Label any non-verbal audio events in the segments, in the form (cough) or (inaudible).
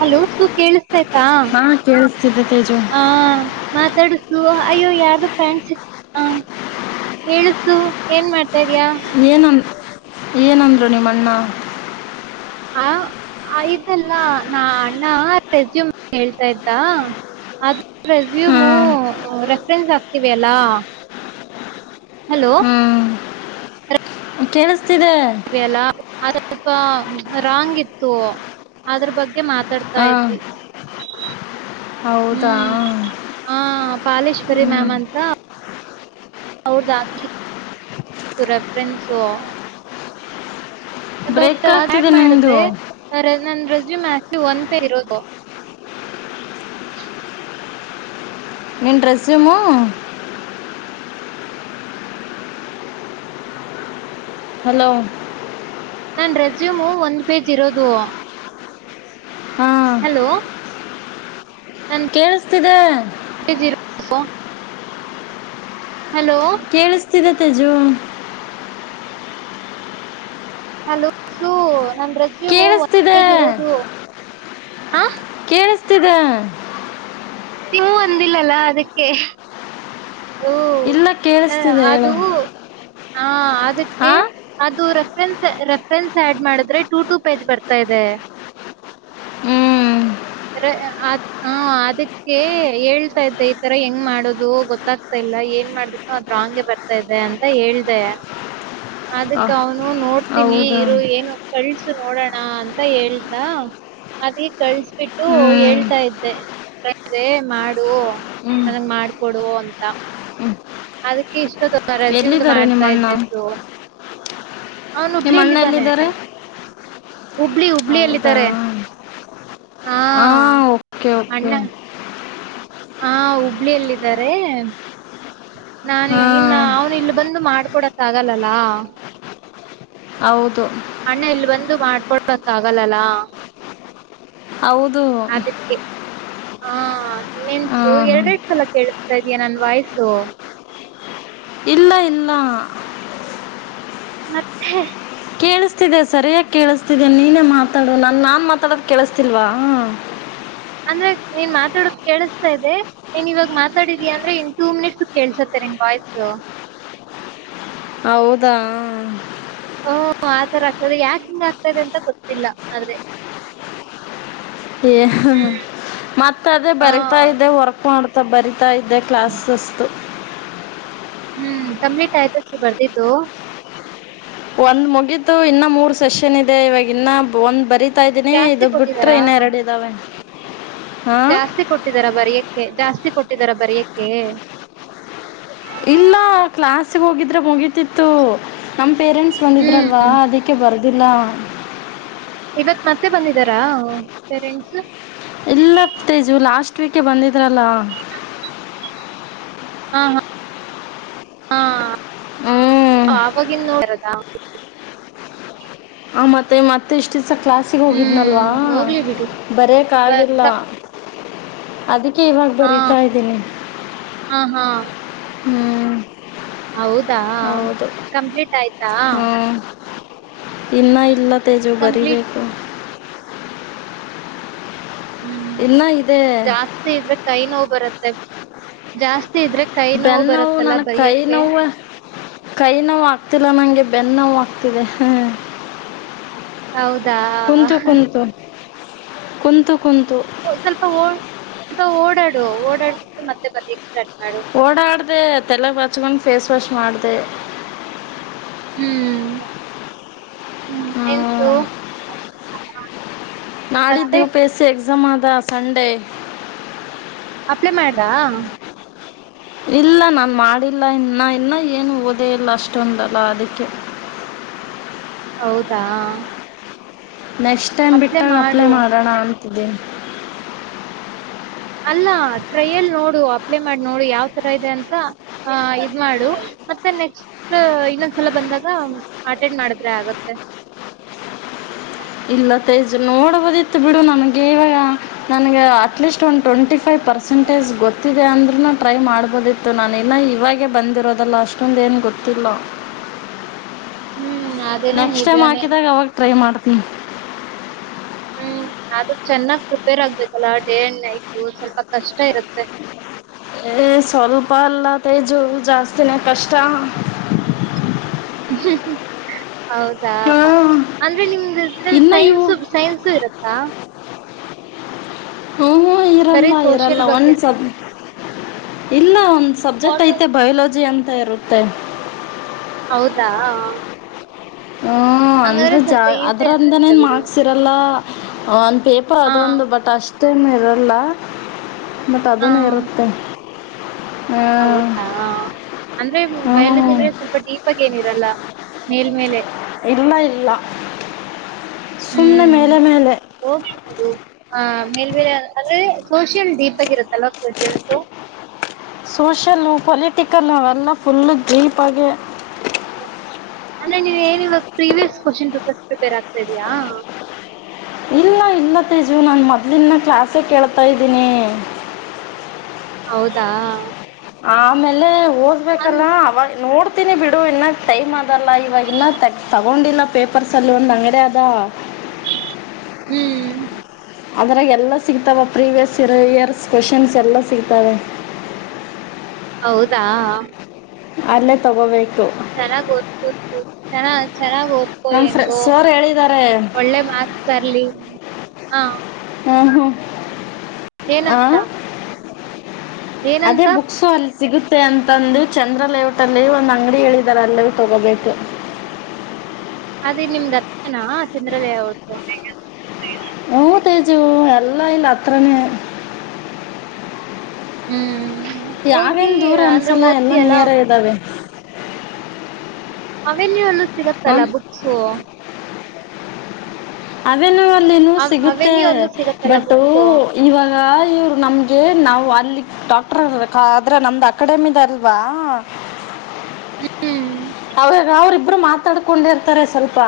Hello ಸು ಕೇಳ ಹಾ ಕಳ್ತೀ ಹ ಮಾತಾಡತು ಸು ಅಯ್ಯೋ ಯಾರ್ದು ಪ್ಯಾಂಟ್ ಹಾ ಹೇಳ ಸು ಏನ್ ಮಾಡ್ತ ಏನ್ ಏನಂದ್ರು ನಿಮ್ಮಣ್ಣ ಆ ಆಯತಲ್ಲ ನಾ ಅಣ್ಣ ರೆಸ್ಯೂಮ್ ಕೇಳ್ತಾದ್ದ ಇದ್ದಾ ಅದ್ ರೇಸುಮೋ ಹ್ಮ್ ರೆ ರಿಂಗ ಆಗತ್ತಿದೆ ಅಲ್ಲಾ ಹಲೋ ಕೇಳಸ್ತಾ ಅಲ್ಲ ಸ್ವಲ್ಪ ರಾಂಗ್ ಇತ್ತು ಅದ್ರ ಬಗ್ ಅದರ ಬಗ್ಗೆ ಮಾತಾಡ್ತಾ ಹಾ ಇದದ್ವಿ ಹು ಹೌದಾ ಹಾ ಪಾಲೇಶ್ವರಿ ಮ್ಯಾಮ್ ಅಂತ ಅವರದು ಹಾಕಿತ್ತು ರೆಫ್ರಿನ್ಸು ಬಟ್ ಬ್ರೇಕ್ ಆಡ್ ಆಗ್ತಿದೆ ನಿಮ್ದು ಮಾಡಿದ್ರೆ ಅವರ ಏನಂದ್ರು ಇದು ಮ್ಯಾಕ್ಸಿ ಒಂದಪೇ ಇರೋದು ನಿನ್ ಡ್ರೆಸಮು ಹಲೋ ನನ್ ರೆಸ್ಯೂಮು ಒಂದು ಪೇಜ್ ಇರೋದು ಹಾ ಹಲೋ ಕೇಳಿಸ್ತಿದೆ ಪೆಜು ಇರೋದು ಹಲೋ ತಿದೆ ತೇಜು ಹಲೋ ಲೋ ನನ್ ರೆಸ್ಯಮು ಒಂದ್ ಕೇಳಿಸ್ತಿದೆ ಪೇಜ್ ಇರೋದು ಆ ತ್ತಿದೆ ನೀ ಹು ಅಂದಿಲ್ಲಲ್ಲ ಅದಕ್ಕೆ ಓ ಇಲ್ಲ ತೆ ಕೇಳಿಸ್ತಿದೆ ಹೇಳು ಅದು ಹಾ ಹಾ ಅದಕ್ಕೆ ಅದು ರ ರೆಫರೆನ್ಸ್ ರಿಪೀರೆನ್ಸ್ ಆಡ್ ಮಾಡಿದ್ರೆ ಟು ಟು ಪೇಜ್ ಬರ್ತಾ ಇದೆ ಹು ರೆ ಅದ್ ಅದಕ್ಕೆ ಹೇಳ್ತಾ ಇದ್ದೆ ಈ ತರ ಹೆಂಗ್ ಮಾಡೋದು ಗೊತ್ತಾಗ್ತಾ ಇಲ ಲ್ಲ ಏನ್ ಮಾಡದ್ರೂನು ಅದು ರಾಂಗೆ ಬರ್ತಾ ಇದೆ ಅಂತ ಹೇಳ್ದ ಅದಕ್ಕ ಅಹ್, ಅವನು ನೋಡ್ತೀನಿ ಹೌದಾ ಇರು ಏನು ಕಳ್ಸು ನೋಡೋಣ ಅಂತ ಹೇಳದಾ ಅದಿ ಕಳ್ಸ್ಬಿಟ್ಟು ಹ್ಮ್ ಹೇಳ್ತಾ ಇದ್ದೆ ಪ್ರಿ ಇದ್ದದ್ರೆ ಮಾಡು ಹ್ಮ್ ನನಗ ಮಾಕೋಡು ಅಂತ ಅದಕ್ಕೆ ಇಷ್ಟ ರೆಸ್ಯೂಮದು ಎಲ್ಲಿದ್ದಾರೆ ನಿಮ್ಮ ಮಾಡ್ತಾ ಅಣ್ಣ ಇದ್ದೆ ಸೊ ಅವನು ನಿಮ್ಮ ಹುಬ್ಳಿಯಲ್ಲಿ ಅಣ್ಣ ಇದ್ದಾನೆ ಎಲ್ಲಿದ್ದಾರೆ ಹೌದಾ ಹಾ ಆ ಓಕೆ ಕೆ ಅಣ್ಣ ಹಾ ಹುಬ್ಳಿಯಲ್ಲಿದ್ದಾರೆ ನಾನ ಇನ್ನ ಹಾಂ ಅವನ ಇಲ್ಲಗ್ ಬಂದು ಮಾದಕೊಡೋಕ ಆಗಲ್ಲಲ್ಲ ಹೌದು ಅಣ್ಣಾ ಇಲ್ಲಿ ಬಂದು ಮಾದಕೊಡೋಕೆ ಆಗಲ್ಲಲ್ಲ ಹೌದು ಅದಕ್ಕೆ ಹಾ ಇನ್ನೇನ್ಸು ಹಾಂ ಎರಡ ಎರಡು ಸಲ ಕೇಳಿಸ್ತಾ ಇದ್ಯಾ ನನ್ ವಾಯ್ಸು ಇಲ್ಲಾ ಇಲ್ಲಾ ಮತ್ತೆ ಕೇಳಿಸ್ತಿದೆ ಸರಿಯಾಗಿ ಕೇಳಿಸ್ತಿದೆ ನೀನೇ ಮಾತಾಡು ನಾನು ಮಾತಾಡೋದು ಕೇಳಿಸ್ತಿಲ್ವಾ ಅಂದ್ರೆ ನೀನ್ ಮಾತಾಡುದು ಕೇಳಿಸಸ್ತಾ ಇದೆ ನೀನ್ ಇವಾಗ ಮಾತಾಡಿದ್ಯಾ ಅಂದ್ರೆ ಇನ್ ಟೂ ಮಿನಿಟ್ಸ್ ಕೇಳ್ಸತ್ತ ನಿನ್ನ ವಾಯ್ಸು ಹೌದಾ ಆ ಹು ಆತರ ಆಗ್ತದೆ ಯಾಕ ಹಿಂಗ ಆಗ್ತದೆ ಅಂತ ಗೊತ್ತಿಲ್ಲ ಆದ್ರೆ ಏ ಹ್ಹಹ್ಹ ಮತ್ತ ಅದೇ ಹಾ ಬರಿತಾ ಇದೆ ವರ್ಕ್ ಮಾಡ್ತ ಬರಿ ಹತಾ ಇದ್ದೆ ಕ್ಲಾಸ್ಸ್. (unintelligible) ಹ್ಮ್ ಕಂಪ್ಲೀಟ್ ಆಯ್ತ ಸು ಬರ್ದಿದ್ದು. ಒಂದ್ ಮುಗಿತು ಇನ್ನ ಮೂರ್ ಸೆಷನ್ ಇದೆ ಇವಾಗ ಇನ್ನ ಒಂದ್ ಬರೀ. ತ ಇದೀನಿ ಜಾಸ್ತಿ ಇದು ಬಿಟ್ರೆ ಕೊಟ್ಟಿದಾರಾ ಇನ್ನ ಎರಡು ಇದಾವೆ. ಜಾಸ್ತಿ ಕೊಟ್ಟಿದಾರ ಬರಯಕ್ಕೆ ಜಾಸ್ತಿ ಕೊಟ್ಟಿದಾರ ಬರ್ಯಕ್ಕೆ. ಇಲ್ಲ ಕ್ಲಾಸ್ಗೆ ಹೋಗಿದ್ರೆ ಮುಗೀತಿತ್ತು ನಮ. ಪೇರೆಂಟ್ಸ್ ಬಂದಿದ್ರಲ್ವಾ ಹ್ಮ್ ಅದಕ್ಕೆ ಬರೋದಿಲ್ಲ. ಇವತ್ ಮತ್ತೆ ಬಂದಿದಾರಾ ಪೇರೆಂಟ್ಸ್. ಎಲ್ಲ ತೇಜು ಲಾಸ್ಟ್ ವೀಕ್ ಹೇ ಬಂದಿದ್ರಲ್ಲ. ಹಾ ಹಾ ಹಾ ಹ್ಞೂ ಅವಗಿನ್ನು ಬರದಾ. ಆ ಮತ್ತೆ ಮತ್ತೆ ಇಷ್ಟ. ಚಿಸ ಕ್ಲಾಸಿಗೆ ಹ್ಮ್ ಹೋಗಿದ್ನಲ್ವಾ ಹೋಗ್ಲಿ ಬಿಡು ಬ- ಬರೆಕ್ಕಾಗಿಲ್ಲ ತಪ್- ಅದಕ್ಕೆ ಇವಾಗ ಹಾ ಬರಿತಾ ಇದ್ದೀನಿ. ಹಾ ಹಾ ಹ್ಮ್ ಹೌದಾ ಕಂಪ್ಲೀಟ್ ಆಯ್ತಾ. ಇನ್ನ ಇಲ್ಲ ತೇಜು ಕಂಪ್ಲೀಟ್ ಬರಿಬೇಕು. ಹ್ಮ್ ಇಲ್ಲ ಇದೆ. ಜಾಸ್ತಿ ಇದ್ರೆ ಕೈ ನೋವು ಬರುತ್ತೆ ಜಾಸ್ತಿ ಇದ್ರೆ. ಕೈ ಬೆನ್ನ ನೋವು ಬರುತ್ತಲ್ಲ ನನ ಕೈ ಬರಿಯಕ್ಕೆ. ನೋವು ಕೈ ನೋವು ಆಗ್ತಿಲ್ಲ ನಂಗೆ ಬೆ. ನ್ನೋ ಆಗ್ತಿದೆ ಹ್ಮ. ಹೌದಾ? ಕುಂತು ಕಂತ ಕಂತು. ಸ್ವಲ್ಪ ಸ್ವಲ್ಪ ಓಡಾಡುವ ಓಡಾಡ್ಬಿಟ್ಟು ಮತ್ತೆ ಬರ ಎಕ್ಸ್. ಓಡಾಡ್ದ ತಲೆ ಬಚ್ಕೊಂಡ್ ಫೇಸ್ ವಾಷ್ ಮಾಡ್ದ. ಹ್ಮ್ ಹ್ಮ. ನಾಳೆ ಇದ್ದು ಮತ್ತೆ ಯುಪಿಎಸ್ಸಿ ಎಕ್ಸಾಮ್ ಅದ ಸಂಡೆ. ಅಪ್ಲೈ ಮಾಡಿದಾ. ಇಲ್ಲ ನನ್ ಮಾಡಿಲ್ಲ ಇನ್ನ ಇನ್ನ ಏನು ಓದೆೇ ಇಲ್ಲ ಅಷ್ಟೊಂದಲ್ಲ ಅದಕ್ಕೆ. (unintelligible) ಹೌದಾ ನೆಕ್ಸ್ಟ್ ಟೈಮ್ ಬಿಟ್ಟಾಗ ಅಪ್ಲೈ ಮಾಡೋಣ ಅಂತಿದ್ದೀನಿ. ಅಲ್ಲ ಟ್ರಯಲ್ ನೋಡು ಅಪ್ಲೈ ಮಾಡಿ ನೋಡು ಯಾವ್ ತರ ಇದೆ ಅಂತ ಅ ಇದ್ ಮಾಡು. ಮತ್ತೆ ನೆಕ್ಸ್ಟ್ ಇನ್ನೊಂದ್ಸಲ ಬಂದಾಗ ಅಟೆಂಡ್ ಮಾಡಿದ್ರೆ ಆಗತ್ತೆ. (unintelligible) ಇಲ್ಲ ತೇಜ್ ನೋಡಬಹದಿತ್ತು ಬಿಡು ನನ್ಗೆ ಇವಾಗ ನನಗೆ ಅಟ್ಲೀಸ್ಟ್ ಒಂದು ಟ್ವೆಂಟಿ ಫೈವ್. ಪರ್ಸೆಂಟೇಜ್ ಗೊತ್ತಿದೆ ಅಂದ್ರೂ ಟ್ರೈ ಮಾಡ್ಬೋದಿತ್ತು ನಾನು ಇನ್ನು ಇವಾಗೇ ಬಂದಿರೋದಲ್ಲ ಅಷ್ಟೊಂದು ಏನು. ಗೊತ್ತಿಲ್ಲ. (unintelligible) ಹ್ಮ್ ಅದೇನೋ ನೆಕ್ಸ್ಟ್ ಟೈಮ್ ನಿಜಾನೇ. ಹಾಕಿದಾಗ ಅವಾಗ ಟ್ರೈ ಮಾಡ್ತೀನಿ. ಹ್ಮ್ ಅದು ಚೆನ್ನಾಗ್ ಪ್ರಿಪೇರ್ ಆಗ್ಬೇಕಲ್ಲ ಡೇ ಅಂಡ್ ನೈಟ್ ಸ್ವಲ್ಪ ಕಷ್ಟ ಇರುತ್ತೆ. ಏ ಸ್ವಲ್ಪ ಅಲ್ಲ ತೇಜು ಜಾಸ್ತಿನೇ ಕಷ್ಟ. ಹ್ಮ ಹೌದಾ ಹಾ ಅಂದ್ರೆ ನಿಮ್ದ ಇದ್ರ ಇನ್ನ ಇವು ಸೈನ್ಸ ಸೈನ್ಸು ಇರತ್ತಾ. ಹ್ಞೂ ಹೂ ಬರೀ ಇರಲ್ಲ ಸೋಷಿಯಲ್ ಇರಲ್ಲ ಒಂದು ಬಗ್ಗೆನಾ? ಸ. ಇಲ್ಲ ಒಂದ್ ಸಬ್ಜೆಕ್ಟ್ ಐತೆ ಬಯೋಲಜಿ ಅಂತ ಇರುತ್ತೆ. ಹೌದಾ ಹೂ. ಹ ಅಂದ್ರೆ ಜಾ ಈಸಿ ಅನ್ಸುತ್ತೆ ಅದರಂದನೇನು ಬಿಡು. ಮಾರ್ಕ್ಸ್ ಇರಲ್ಲ. ಪೇಪರ್ ಹಾ, ಅದೊಂದು ಬಟ್ ಅಷ್ಟೇನು ಇರಲ್ಲ ಬಟ್ ಹಾ. ಅದನ ಇರುತ್ತೆ. ಹಾಂ ಹೌದಾ ಅಂದ್ರೆ ಬಯಲ ಹ್ಞೂ ಜನ್ರ ಸ್ವಲ್ಪ ಡೀಪಾಗಿ ಏನಿರಲ್ಲ. ಮೇಲ್ ಮೇಲೆ. ಇಲ್ಲ ಇಲ್ಲ ಸುಮ್ಮನೆ ಹ್ಮ್. ಮೇಲೆ ಮೇಲೆ ಹೋಗ್ಲಿ ಆ ಮೇಲ್ೇಲೆ ಅಂದ್ರೆ ಸೋಷನ್ ಡೀಪ್ ಆಗಿರುತ್ತೆ ಸೂಷ ಪಲಿ ಿಕಲ್ಲ ನೆಲ್ಲ ಫುಲ್ ಜೀಪ್ ಆಗಿ ಅಂದ್ರೆ ನೀವ್ ಏನವಾಗ ಪ್ರೀವಿಯಸ್ ಕ್ವಶನ್ ಪೇಪರ್ಸ್ ಪ್ರಿಪೇರ್ ಆಗ್ತಾ ಇದ್ಯಾಾ ಇಲ್ಲ ಇಲ್ಲ ತೇಜು ನಾನು ಮೊದ್ಲಿನ ಕ್ಲಾಸೇ ಕೇಳ್ತಾ ಇದ್ದೀನಿ ಹೌದಾ ಆಮೇಲೆ ಅನ್ ಓದ್ಬೇಕಲ್ಲ ಅವ ನೋಡ್ ಹತೀನಿ ಬಿಡು ಇನ್ನ ಟೈಮ್ ಅದಲ್ಲ ಇವಾಗ ಇನ್ನ ತಗ ತಗೊಂಡಿಲ್ಲ ಪೇಪರ್ಸ್ಲ್ಲಿ ಒಂದು ಅಂಗಡಿ ಅದ ಹ್ಮ್ ಅದ್ರಾಗ ಎಲ್ಲ ಸಿಗ್ತಾವ ಪ್ರೀವಿಯಸ್ ಇ ಇಯರ್ಸ್ ಕ್ವೆಶನ್ಸ್ ಎಲ್ಲ ಸಿಗ್ತವೆ ಹೌದಾ ಅಲ್ಲೇ ತಗೋಬೇಕು ಚೆನ್ನಾಗ್ ಓದ್ಕೋ ಚನ್ನ ಚೆನ್ನಾಗ್ ಓದ್ಕೊ ನಮ್ಮ ಫ್ರೆ ಹೆಂಗೋ ಸರ್ ಹೇಳಿದ್ದಾರೆ ಒಳ್ಳೆ ಮಾರ್ಕ್ಸ್ ಬರ್ಲಿ ಹ ಹಹೋ ಏನಂತ ಅದೇ ಏನಂತ ಬುಕ್ಸೋ ಅಲ್ಲಿ ಸಿಗುತ್ತೆ ಮಷ್ಟೆ ಅಂತಂದು ಚಂದ್ರ ಲೇಔಟ್ ಅಲ್ಲಿ ಒಂದು ಅಂಗಡಿ ಹೇಳಿದ್ದಾರೆ ಅಲ್ಲವೂ ತಗೋಬೇಕು ಅದೇ ನಿಮ್ಗತ್ತನಾ ಚಂದ್ರದಯ ಹೊಟ್ಟು ಓ ತೇಜು ಎಲ್ಲ ಇಲ್ಲ ಅತ್ರನೇ ಹ್ಮ್ ಹೋಗಿ ದೂರ ಅಂದ್ರೆ ಅನ್ಸಲ್ಲ ಎಲ್ಲ ಓದ್ತಿಯಲ್ಲ ನಿಯರ ಇದ್ದಾವೆ ಅವೆನ್ಯೂ ಎಲ್ಲೂ ಹ ಸಿಗತ್ತಲ್ಲ ಬುಕ್ಸು ಅದನ್ನ ಸಿಗುತ್ತೆ ಅವೆನ್ಯೂ ಅಲ್ಲೂ ಸಿಗತ್ತಲ್ಲ ಬಟ್ ಬುಕ್ಸು ಇವಾಗ ಇವರು ನಮ್ಗೆ ನಾವು ಅಲ್ಲಿ ಡಾಕ್ಟರ್ ಆದ್ರೆ ನಮ್ದ್ ಅಕಾಡೆಮಿದಾರಲ್ವಾ ಹ್ಮ್ ಅವಾಗ ಅವ್ರಿಬ್ರು ಮಾತಾಡ್ಕೊಂಡಿರ್ತಾರೆ ಸ್ವಲ್ಪ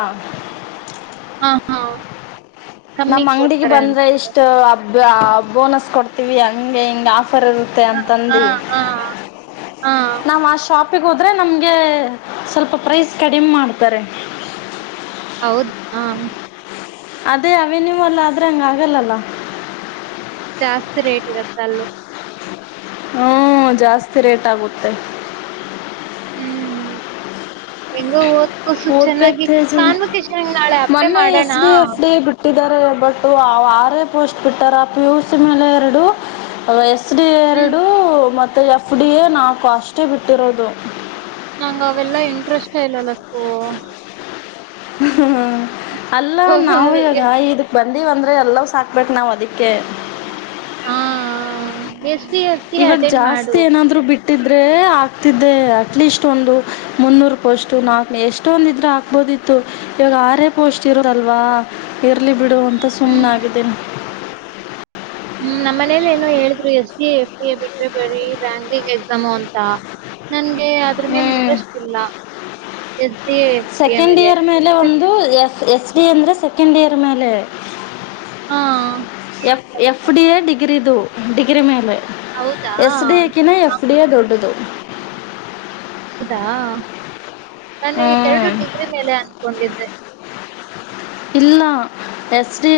ಹಾ ಹಾ ಕಮ್ಮಿ ನಮ್ ಅಂಗಡಿಗೆ ಕೊಡ್ತಾರೆ ಬಂದ್ರೆ ಅಂತ ಇಷ್ಟು ಅಬ್ ಬೋನಸ್ ಕೊಡ್ತೀವಿ ಹಂಗೆ ಹಿಂಗ ಆ ರ್ ಇರುತ್ತೆ ಹ ಹಾ ಅಂತಂದುಿ ಹಾ ಹಾ ನಾವ್ ಆ ಶಾಪ್ ಪಿಗೆ ಹೋದ್ರೆ ನಮ್ಗೆ ಸ್ವಲ್ಪ ಪ್ರೈಸ್ ಕಡಿಮ ಮಾಡ್ತಾರೆ ಹೌದ ಹ ಅದೇ ಅವೆ ನೀವಲ್ಲ ಆದ್ರೆ ಹಂಗ ಆಗಲ್ಲಲ್ಲ ಜಾಸ್ತಿ ರೇಟ್ ಇರತ್ತ ಅಲ್ಲು ಹ್ಮ ಜಾಸ್ತಿ ರೇಟ್ ಆಗುತ್ತೆ ಹ್ಮ್ ಹೆಂಗ ಓದ್ಕೂಸು ಓದ್ಬೇಕಕ್ ಚೆನ್ನಾಗಿ ತಿಳ್ಸಿನಿ ಕನ್ಬು ಕಿಶಂಗ್ ನಾಳೆ ಅಪ್ೇ ಮಾಡೋಣ ಇಟ್ಟಿದ್ದಾರೆ ಬಟ್ ಅವ ಆಾರೇ ಪೋಸ್ಟ್ ಬಿಟ್ಟಾರ ಆ ಪ ಯುಸ್ ಮೇಲೆ ಎರಡು ಎಸ್ ಡಿ ಹ್ಮ್ ಎರಡು ಮತ್ತು ಎಫ್ ಡಿ ಎ ನಾಲ್ಕು ಅಷ್ಟೇ ಬಿಟ್ಟಿರೋದು ನಂಗ ಅವೆಲ್ಲಾ ಇಂಟ್ರೆಸ್ಟ್ ಇಲ್ಲಲ್ಲ ಸೊ ಹ್ಮ್ ಅಲ್ಲ ನಾವವು ಇಾಗ ಎಸ್ ಇದಕ್ ಬ ಬಂದಿವ ಅಂದ್ರೆ ಎಲ್ಲ ಸಾಕ್ಬೇಟ್ಟು ನಾವು ಅದಕ್ಕೆ ಹಾ ಎ ಇವಾಗ... ಜಾಸ್ತಿ ಏನಾದ್ರು ಬಿಟ್ಟ ಇಟ್ಟಿದ್ರೆ.. ಆಕ್ತಿದ್ದೆ. ಅಟ್ಲೀಸ್ಟ್ ಒಂದು ಮುನ್ನೂರು ಪೋಸ್ಟ್ ನಾಲ್ಕನೋರ್ ಎಷ್ಟೊಂದ ಇದ್ರೆ ಹಾಕ್ಬಹದು ಹದಿತ್ತು ಇವಾಗ ಆರೇ ಪೋಸ್ಟ್ ಇರೋದಲ್ವಾ ಇರ್ಲಿ ಬಿಡು ಅಂತ ಸುಮ್ನೆ ಹ್ಮ್ ಆಗಿದ್ದೇನೆ (unintelligible) ಹ್ಮ್ ನಮ್ಮ ಮನೇಲಿ ಏನೋ ಹೇಳಿದ್ರು ಎಸ್ ಟ ಎಫ್ ಡಿ ಎ ಬಿಟ್ರೆ ಬರ ರ್ಯಾಂಕಿಂಗ್ ಎಕ್ಸಾಮು ಅಂತ ನಂಗೆ ಅದ್ರ ಮೇಲೆ ಹ್ಞೂ ಇಂಟ್ರೆಸ್ಟ್ ಇಲ್ಲ D F D second year ಮೇಲೆ ಒಂದು ಎಸ್ ಎಸ್ ಡಿ ಅಂದರೆ ಸೆಕೆಂಡ್ ಇಯರ್ ಮೇಲೆ ಹಾ ಎಫ್ ಎಫ್ ಡಿ ಎ ಡಿಗ್ರಿದು ಡಿಗ್ರಿ ಮೇಲೆ ಹೌದಾ ಎಸ್ ಡಿ ಎ ಕಿ ನ ಎಫಡಿಯ ದೊಡ್ಡದು ಹೌದಾ ನಾನು ಹ್ಞೂ ಎರಡು ಡಿಗ್ರಿ ಮೇಲೆ ಅನ್ಕೊಂಡಿದ್ದೆ ಇಲ್ಲ ಎಸ್ ಡಿ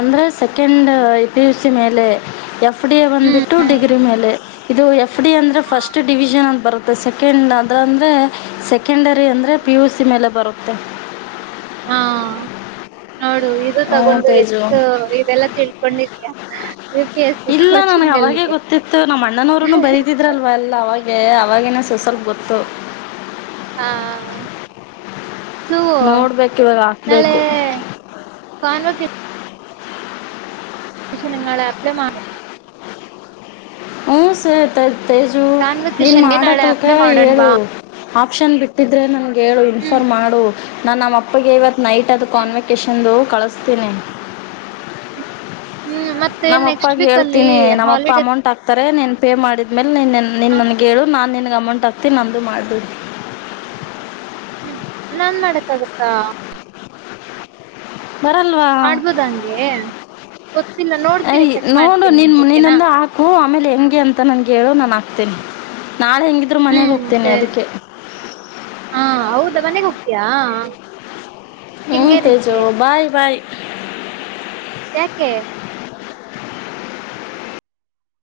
ಅಂದ್ರೆ ಸೆಕೆಂಡ್ ಪಿ ಯು ಸಿ ಮೇಲೆ ಎಫ್ ಎಫ್ ಡಿ ಎ ಬಂದ್ಬಿಟ್ಟು ಹ್ಮ್ ಡಿಗ್ರಿ ಮೇಲೆ ಇದು ಎಫ್ ಡಿ ಎ ಅಂದ್ರೆ ಫಸ್ಟ್ ಡಿವಿಷನ್ ಅಂದ ಬರುತ್ತೆ ಸೆಕೆಂಡ್ ಅದ ಅಂದ್ರೆ ಸೆಕೆಂಡರಿ ಅಂದ್ರೆ ಪಿ ಯು ಸಿ ಮೇಲೆ ಬರುತ್ತೆ ಹಾ ನೋಡು.... ಇದು ಹ್ಞೂ ತಗೊಂಡು ಎಷ್ಟ.... ತೇಜು ಇದೆಲ್ಲಾ ತಿಳ್ಕೊಂಡಿದ್ಯಾ ಯು ಪಿ ಎಸ್ ಸಿ ಇಲ್ಲ ನನ್ಗೆ ಕೋಚಿಂಗ್ ಅವಾಗೆ ಅಲ್ಲಿ ಗೊತ್ತಿತ್ತು ನಮ್ಮ ಅಣ್ಣನವ್ರನು ಬರೀತಿದ್ರಲ್ವ ಎಲ್ಲ ಅವಾಗ ಅವವಾಗಿನ ಸ ಸ್ವಲ್ಪ ಗೊತ್ತು ಹಾ.... ಹೂ.. ನೋಡ್ಬೇಕು ಇವಾಗ ನಾಳೆ... ಹಾಕ್ಬೇಕು ಪ್ಕ ಪ ನಿ ಆಪ್ಲೆ ಮಾಡ (unintelligible) ಹ್ಮ... ಸ್ ತೇಜು ನೀನ್ ಕಾನ್ವೊಕೇಶನ್ ಗೆ ನಾಳೆ ಮಾಡಕ್ಲ್ಕ ಅಪ್ಲೈ ಹೇಳು ಮಾಡೋಣವಾ ಆಪ್ಷನ್ ಬಿಟ್ಟಿದ್ರೆ ನನ್ಗೆ ಹೇಳು ಹ್ಮ್ ಇನ್ಫಾರ್ಮ್ ಮಾಡು ನಾನು ನಮ್ಮ ಅಪ್ಪಗೆ ಇವತ್ತು ನೈಟ್ ಅದು ಕಾನ್ವೆಕೇಶನ್ದು ಕಳಿಸ್ತೀನಿ ಹ್ಮ್ ಮತ್ತೆ ನೆಕ್ಸ್ಟ್ ನಮ್ಮಪ್ಪಾಗ ವೀಕ್ ಅಲ್ಲಿ ಹೇಳ್ತೀನಿ ನಮ್ಮಪ್ಪ ಹಾಲಿಡೇ ಅಮೌಂಟ್ ಹಾಕ್ತಾರೆ ನೀನ್ ಪೇ ಮಾಡಿದ್ಮೇಲೆ ನಿನ್ ಹೇಳು ನಾನ್ ನಿ ಅಮೌಂಟ್ ಹಾಕ್ತೀನಿ ನಂದುು ಮಾಡ್ದ ಹ್ಮ್ ನನ್ ಮಾಡಕಾಗತ್ತಾ ಬರಲ್ವಾ ಆಡ್ಬೋದ ಹಂಗೆ ಗೊತ್ತಿಲ್ಲ ನೋಡ್ತೀನಿ ಏಯ್ ಚೆಕ್ ನೋಡು ಮಾಡ್ತೀನಿ ನಿನ್ನ ಓಕೆನಾ ನಿನ್ನೊಂದು ಹಾಕು ಆಮೇಲೆ ಹೆಂಗೆ ಅಂತ ನನಗೆ ಹೇಳು ನಾನು ಹಕ್ತೇನಿ ನಾೆ ಹೆಂಗಿದ್ರು ಮನೆಗೆ ಹ್ಮ್ ಹೋಗ್ತೇನೆ ಸರಿ ಅದಕ್ಕೆ ಯಾ.... ಹ್ಮ್ ತೇಜು... ಬಾಯ್ ಬಾಯ್ ಯಾಕೆ (unintelligible) (inaudible)